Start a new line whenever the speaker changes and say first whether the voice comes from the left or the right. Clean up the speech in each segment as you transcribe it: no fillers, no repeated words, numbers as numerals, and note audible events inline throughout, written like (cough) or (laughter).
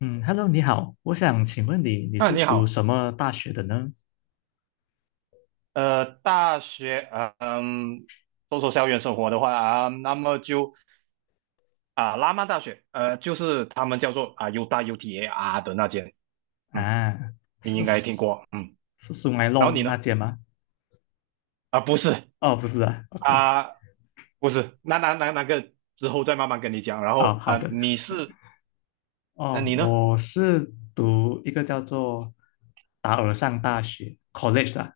left: 嗯，Hello，你好，我想请问你，你
right: 啊，
left: 是
right: 你
left: 读
right: 好，
left: 什么大学的呢？
right: 大学，说说校园生活的话啊，那么就啊，拉曼大学，就是他们叫做啊 U 大 UTAR 的那间，嗯，
left: 啊，
right: 你
left: 是
right: 应该听过。嗯。
left: 是苏埃
right: 然后
left: 弄
right: 你
left: 那
right: 呢？
left: 间吗？
right: 啊，不是。
left: 哦，不是啊，OK。
right: 啊，不是，那个之后再慢慢跟你讲，然
left: 哦，
right: 后
left: 好
right: 啊，
left: 的。
right: 你是，那、
left: 哦，
right: 你呢？
left: 我是读一个叫做达尔上大学 （college） 啦，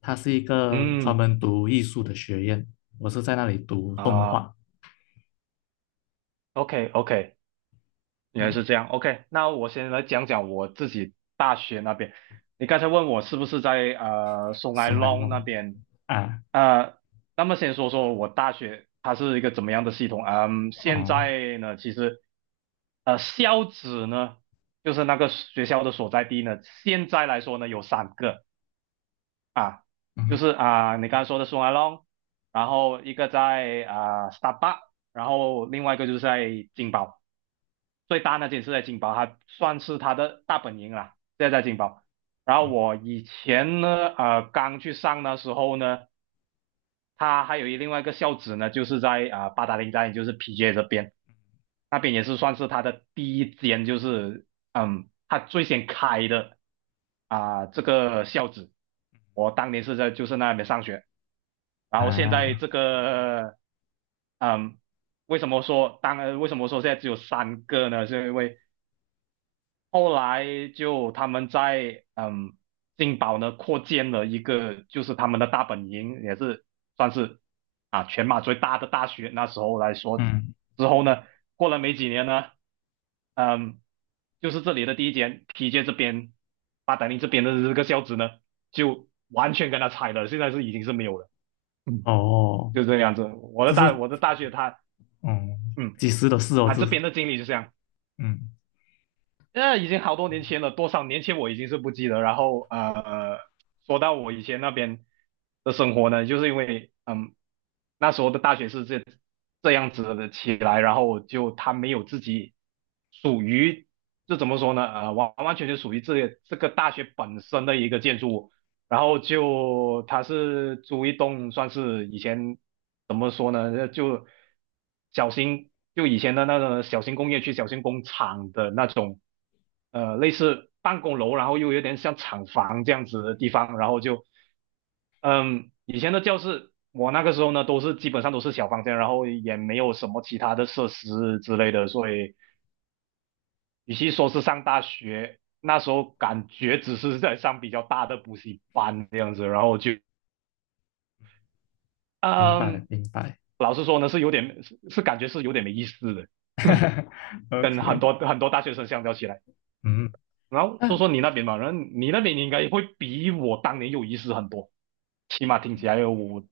left: 它是一个专
right: 嗯
left: 门读艺术的学院，我是在那里读动
right: 啊
left: 画。
right: ，OK OK，原来
left: 嗯，
right: 是这样，OK，那我先来讲讲我自己大学那边。你刚才问我是不是在松来
left: 苏埃
right: 隆那
left: 弄
right: 边，
left: 啊。
right: 呃，那么先说说我大学它是一个怎么样的系统。嗯，现
left: 哦，
right: 在呢，其实校址呢，就是那个学校的所在地呢，现在来说呢有三个啊，就
left: 嗯
right: 是啊、你刚才说的松来隆，然后一个在啊、s t a r b u c k, 然后另外一个就是在金宝。最大那间是在金宝，它算是它的大本营啦，现在在金宝。然后
left: 嗯
right: 我以前呢，刚去上的时候呢，它还有另外一个校址呢，就是在啊、八达岭站，也就是 PJ 这边，那边也是算是它的第一间，就是它最先开的啊、这个校址。我当年是在就是那边上学，然后现在
left: 啊，
right: 这个，嗯。为什么说现在只有三个呢？是因为后来就他们在金宝呢扩建了一个，就是他们的大本营，也是算是啊全马最大的大学。那时候来说，
left: 嗯
right: 之后呢，过了没几年呢，嗯，就是这里的第一间 p 街这边，八达岭这边的这个校址呢，就完全跟他拆了，现在是已经是没有了。嗯，
left: 哦，
right: 就这个样子。我的
left: 这是
right: 大我的大学它，
left: 嗯，
right: 嗯，
left: 几时的事哦？
right: 它
left: 这
right: 这
left: 是
right: 边的经历就这样。
left: 嗯。
right: 那已经好多年前了，多少年前我已经是不记得。然后说到我以前那边的生活呢，就是因为那时候的大学是这样子的起来，然后就他没有自己属于，这怎么说呢？完完全全属于这个大学本身的一个建筑物，然后就他是租一栋算是以前怎么说呢？就小型，就以前的那种小型工业区、小型工厂的那种，类似办公楼，然后又有点像厂房这样子的地方，然后就，以前的教室，我那个时候呢，都是基本上都是小房间，然后也没有什么其他的设施之类的，所以与其说是上大学，那时候感觉只是在上比较大的补习班这样子，然后就。
left: 明白
right: 嗯，
left: 明白。
right: 老实说呢，是有点是感觉是有点没意思的，(laughs) 跟很
left: OK。
right: 多很多大学生相较起来。
left: 嗯，
right: 然后说
left: 那
right: 说你那边吧，然后你那边应该会比我当年有意思很多，起码听起来我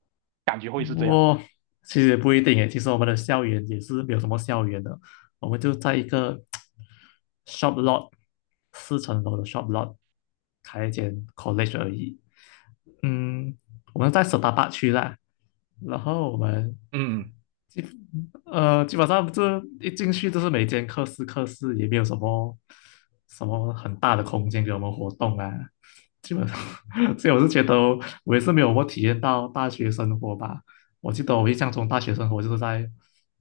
right: 感觉会是这样。
left: 我其实也不一定诶。其实我们的校园也是没有什么校园的，我们就在一个 shop lot， 四层楼的 shop lot， 开一间 college 而已。嗯，我们在 Setapak 区啦。然后我们
right: 嗯
left: (laughs) 基基本上这一进去就是每间课室也没有什么很大的空间给我们活动啊，基本上。(laughs) 所以我是觉得我也是没有我体验到大学生活吧。我记得我印象中大学生活就是在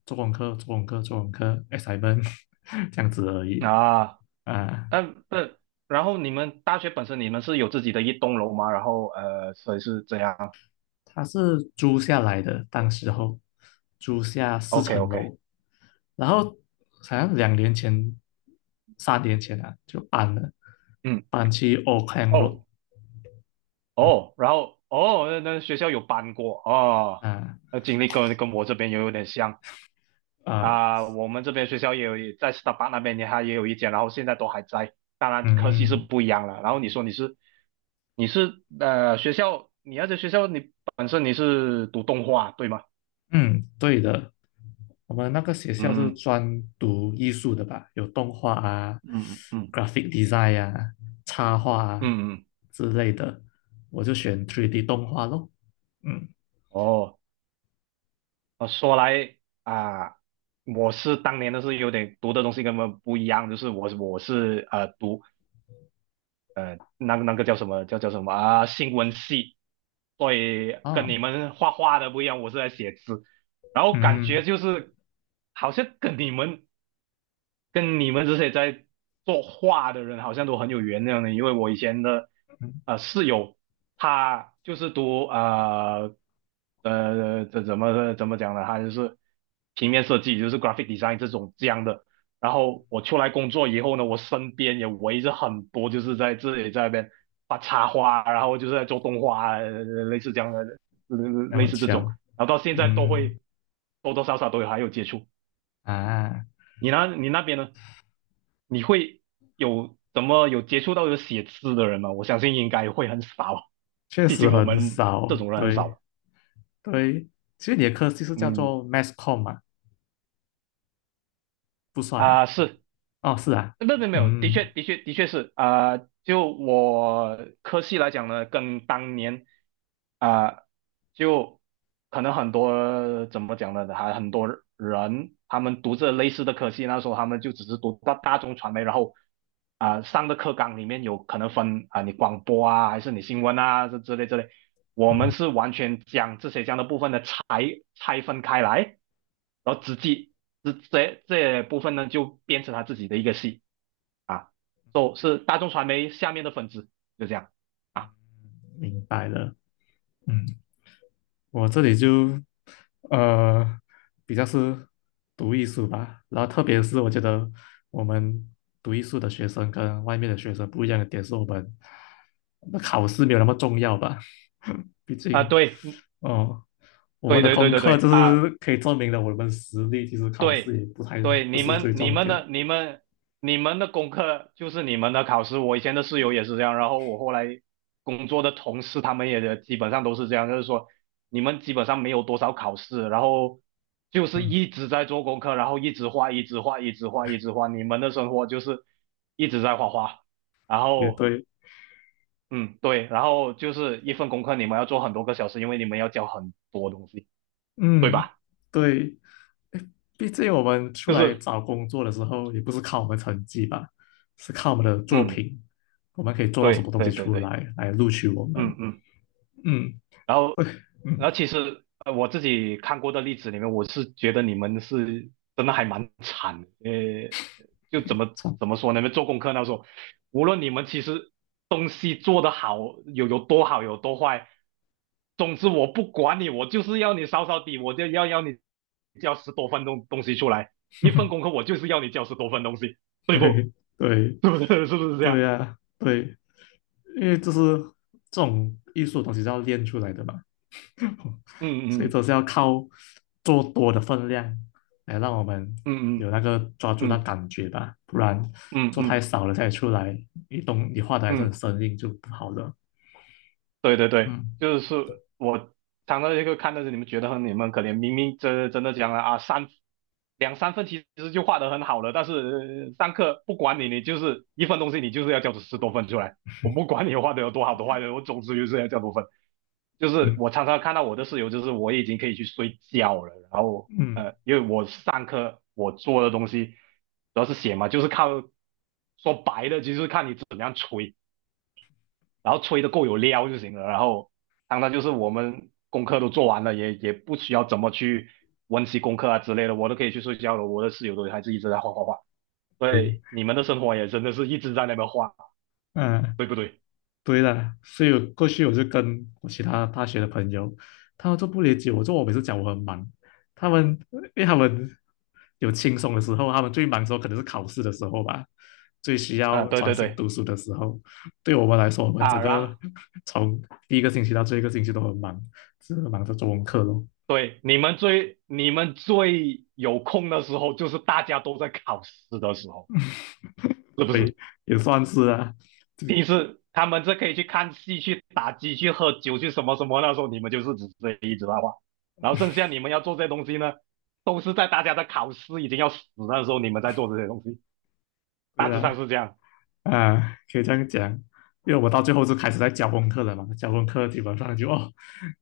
left: 做功课、做功课、做功课、assignment， (laughs) 这样子而已
right: 啊，
left: 啊。
right: 但然后你们大学本身你们是有自己的一栋楼吗？然后所以是这样。
left: 他是租下来的，当时候租下四
right: OK
left: 层
right: OK，
left: 楼，然后好像2年前、3年前啊就搬了，
right: 嗯，
left: 搬去 Auckland Road。
right: 哦
left: 嗯，
right: 哦，然后哦，那学校有搬过哦，
left: 啊，
right: 那经历跟我这边也有点像。
left: 啊，
right: 啊、我们这边学校也有在 Starbucks 那边也还也有一间，然后现在都还在，当然科系是
left: 嗯
right: 不一样了。然后你说你是学校，你要在学校你本身你是读动画对吗？
left: 嗯，对的。我们那个学校是
right: 嗯
left: 专读艺术的吧，有动画啊、
right: 嗯嗯
left: graphic design 啊、插画啊
right: 嗯嗯，
left: 之类的，我就选 3D 动画咯。嗯，
right: 哦，说来啊、我是当年的是有点读的东西跟本们不一样，就是我是读那个叫什么啊新闻系。所以跟你
left: 哦，
right: 们画画的不一样，我是在写字，然后感
left: 嗯
right: 觉就是好像跟你们这些在做画的人好像都很有缘那样的，因为我以前的
left: 嗯，
right: 室友，他就是读啊这怎么讲呢？他就是平面设计，就是 graphic design 这种这样的。然后我出来工作以后呢，我身边也围着很多就是在这里在那边画插画，然后就是在做动画，类似这样的，呃
left: 那
right: 类
left: 么
right: 似这种。
left: 巧。
right: 然后到现在都
left: 嗯，
right: 会多多少少都有还有接触。
left: 啊，
right: 你那边呢？你会有怎么有接触到有写字的人吗？我相信应该会很少，
left: 确
right: 毕
left: 实
right: 竟我
left: 很
right: 们这
left: 少，
right: 种人很
left: 对。
right: 少。
left: 对，其实你的课就是叫
right: 嗯
left: 做 mass com 嘛，不算啊。
right: 啊，是，
left: 哦，是啊。
right: 那没有没有没有，的确
left: 嗯，
right: 的确的确是啊、就我科系来讲呢，跟当年啊、就可能很多怎么讲呢，还很多人他们读着类似的科系，那时候他们就只是读大众传媒，然后啊、上的课纲里面有可能分啊、你广播啊，还是你新闻啊这之类之类，我们是完全将这些这样的部分的拆分开来，然后直接这部分呢就变成他自己的一个系。啊 s 是大众传媒下面的粉丝，就这样啊。
left: 嗯。嗯，我这里就呃比较是读艺术吧，然后特别是我觉得我们读艺术的学生跟外面的学生不一样的点是我们那考试没有那么重要吧。(laughs) 毕
right: 啊，
left: 竟
right: 对，嗯，
left: 哦，我们
right: 对
left: 的
right: 对对
left: 功
right: 对
left: 课
right: 对
left: 就
right: 啊，
left: 是可以证明了我们实力，其实考试
right: 对
left: 也不太，
right: 对，
left: 不
right: 你
left: 是最
right: 们你
left: 重
right: 们
left: 点。
right: 的你们你们的功课就是你们的考试，我以前的室友也是这样，然后我后来工作的同事他们也基本上都是这样，就是说你们基本上没有多少考试，然后就是
left: 嗯，
right: 一直在做功课，然后一直画，一直画，一直画，一直画，你们的生活就是一直在画画。然
left: 也
right: 后
left: 对。
right: 嗯，对，然后就是一份功课，你们要做很多个小时，因为你们要教很多东西，对
left: 嗯，
right: 吧？
left: 对，毕竟我们出
right: 就嗯
left: 来
right: 是，
left: 找工作的时候，也不是靠我们成绩吧，是靠我们的作
right: 嗯，
left: 品，我们可以做到什么
right: 对
left: 东西
right: 对对
left: 出
right: 对，
left: 来来录取我们。
right: 嗯嗯，
left: 嗯，
right: 然
left: 对。
right: 后
left: 嗯，
right: 其实我自己看过的例子里面，我是觉得你们是真的还蛮惨的，就怎么
left: 错，
right: 怎么说呢？做功课那时候，无论你们其实东西做得好，有多好，有多坏，总之我不管你，我就是要你扫扫地，我就要你交10多分钟东西出来，一份功
left: (laughs)
right: 课我就是要你交十多份东西，对不？
left: 对对
right: (laughs) 对不对？(laughs) 是不是这
left: 对
right: 样？
left: 呀、对，因为这是这种艺术的东西是要练出来的嘛，(laughs) 所以
right: 嗯
left: 都是要靠做多的分量来让我们
right: 嗯
left: 有
right: 嗯
left: 那个抓住那
right: 嗯
left: 感觉吧，不然
right: 嗯嗯嗯
left: 做
right: 嗯。嗯
left: 太
right: 嗯
left: 少了再出来，你懂你画的还是很
right: 嗯，
left: 生硬就不好了。
right: 对对对，
left: 嗯。
right: 就是我常常一个看到你们觉得很你们可怜，明明真真的讲了啊，两三分其实就画得很好了，但是上课不管你，你就是一份东西，你就是要交出十多份出来，我不管你画的有多好多坏的，我总之就是要交多份。就是
left: 嗯
right: 我常常看到我的室友，就是我已经可以去睡觉了，然后
left: 嗯，
right: 因为我上课我做的东西主要是写嘛，就是靠说白了，其实看你怎么样吹。然后吹的够有料就行了。然后当然就是我们功课都做完了，也不需要怎么去温习功课啊之类的，我都可以去睡觉了。我的室友都还是一直在画画画，
left: 对。
right: 对，你们的生活也真的是一直在那边画，
left: 嗯，
right: 对不对？
left: 对的，所以我过去我就跟我其他大学的朋友，他们就不理解我，就我每次讲我很忙，他们因为他们有轻松的时候，他们最忙的时候可能是考试的时候吧，最需
right: 啊，
left: 要
right: 对
left: 专
right: 对
left: 心
right: 对
left: 读书的时候。对我们来说，我们
right: 啊，
left: 整
right: 然后
left: 个 (laughs) 从第一个星期到最后一个星期都很忙，只是忙着做功课咯，
right: 对你们最你们最有空的时候，就是大家都在考试的时候，是不是？
left: 也算是啊，
right: 平时他们这可以去看戏、去打机、去喝酒、去什么什么，那时候你们就是只是一直八卦，然后剩下你们要做这些东西呢，都是在大家的考试已经要死的时候，你们在做这些东西，
left: 对
right: 大致上
left: 啊。
right: 是这样。
left: 啊，可以这样讲，因为我到最后就开始在教功课了嘛，教功课基本上就哦，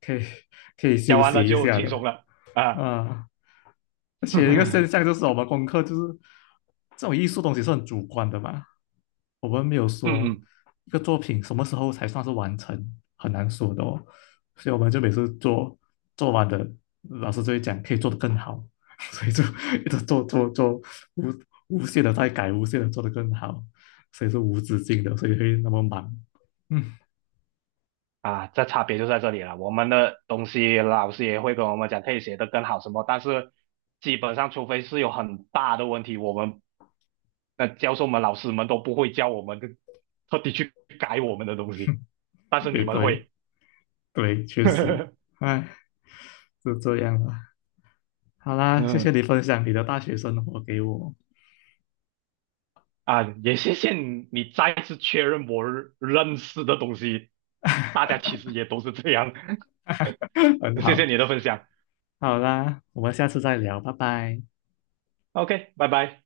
left: 可以可以休
right: 讲完
left: 息
right: 了
left: 一
right: 就
left: 下
right: 轻
left: 的
right: 松了啊，
left: 啊。而
right: (laughs)
left: 且一个现
right: 嗯
left: 象就是我们功课就是这种艺术东西是很主观的嘛，我们没有说
right: 嗯。
left: 一个作品什么时候才算是完成，很难说的哦。所以我们就每次做做完的，老师就会讲可以做得更好，(laughs) 所以就一直做做做无无限的在改，无限的做得更好，所以是无止境的，所以会那么忙。(laughs) 嗯，
right: 啊，这差别就在这里了。我们的东西老师也会跟我们讲可以写得更好什么，但是基本上除非是有很大的问题，我们那教授们、老师们都不会教我们特地去改我们的东西，但是
left: 也
right: 你们
left: 对
right: 会。
left: 对，确实。
right: (laughs)
left: 哎，是这样了。好啦，谢谢
right: 嗯
left: 你分享你的大学生活给我。
right: 啊，也谢谢你再次确认我认识的东西，大家其实也都是这样。
left: (laughs) 很
right: (laughs) 谢
left: 好。
right: 谢你的分享
left: 好啦，我们下次再聊，拜拜。
right: ，OK，拜拜。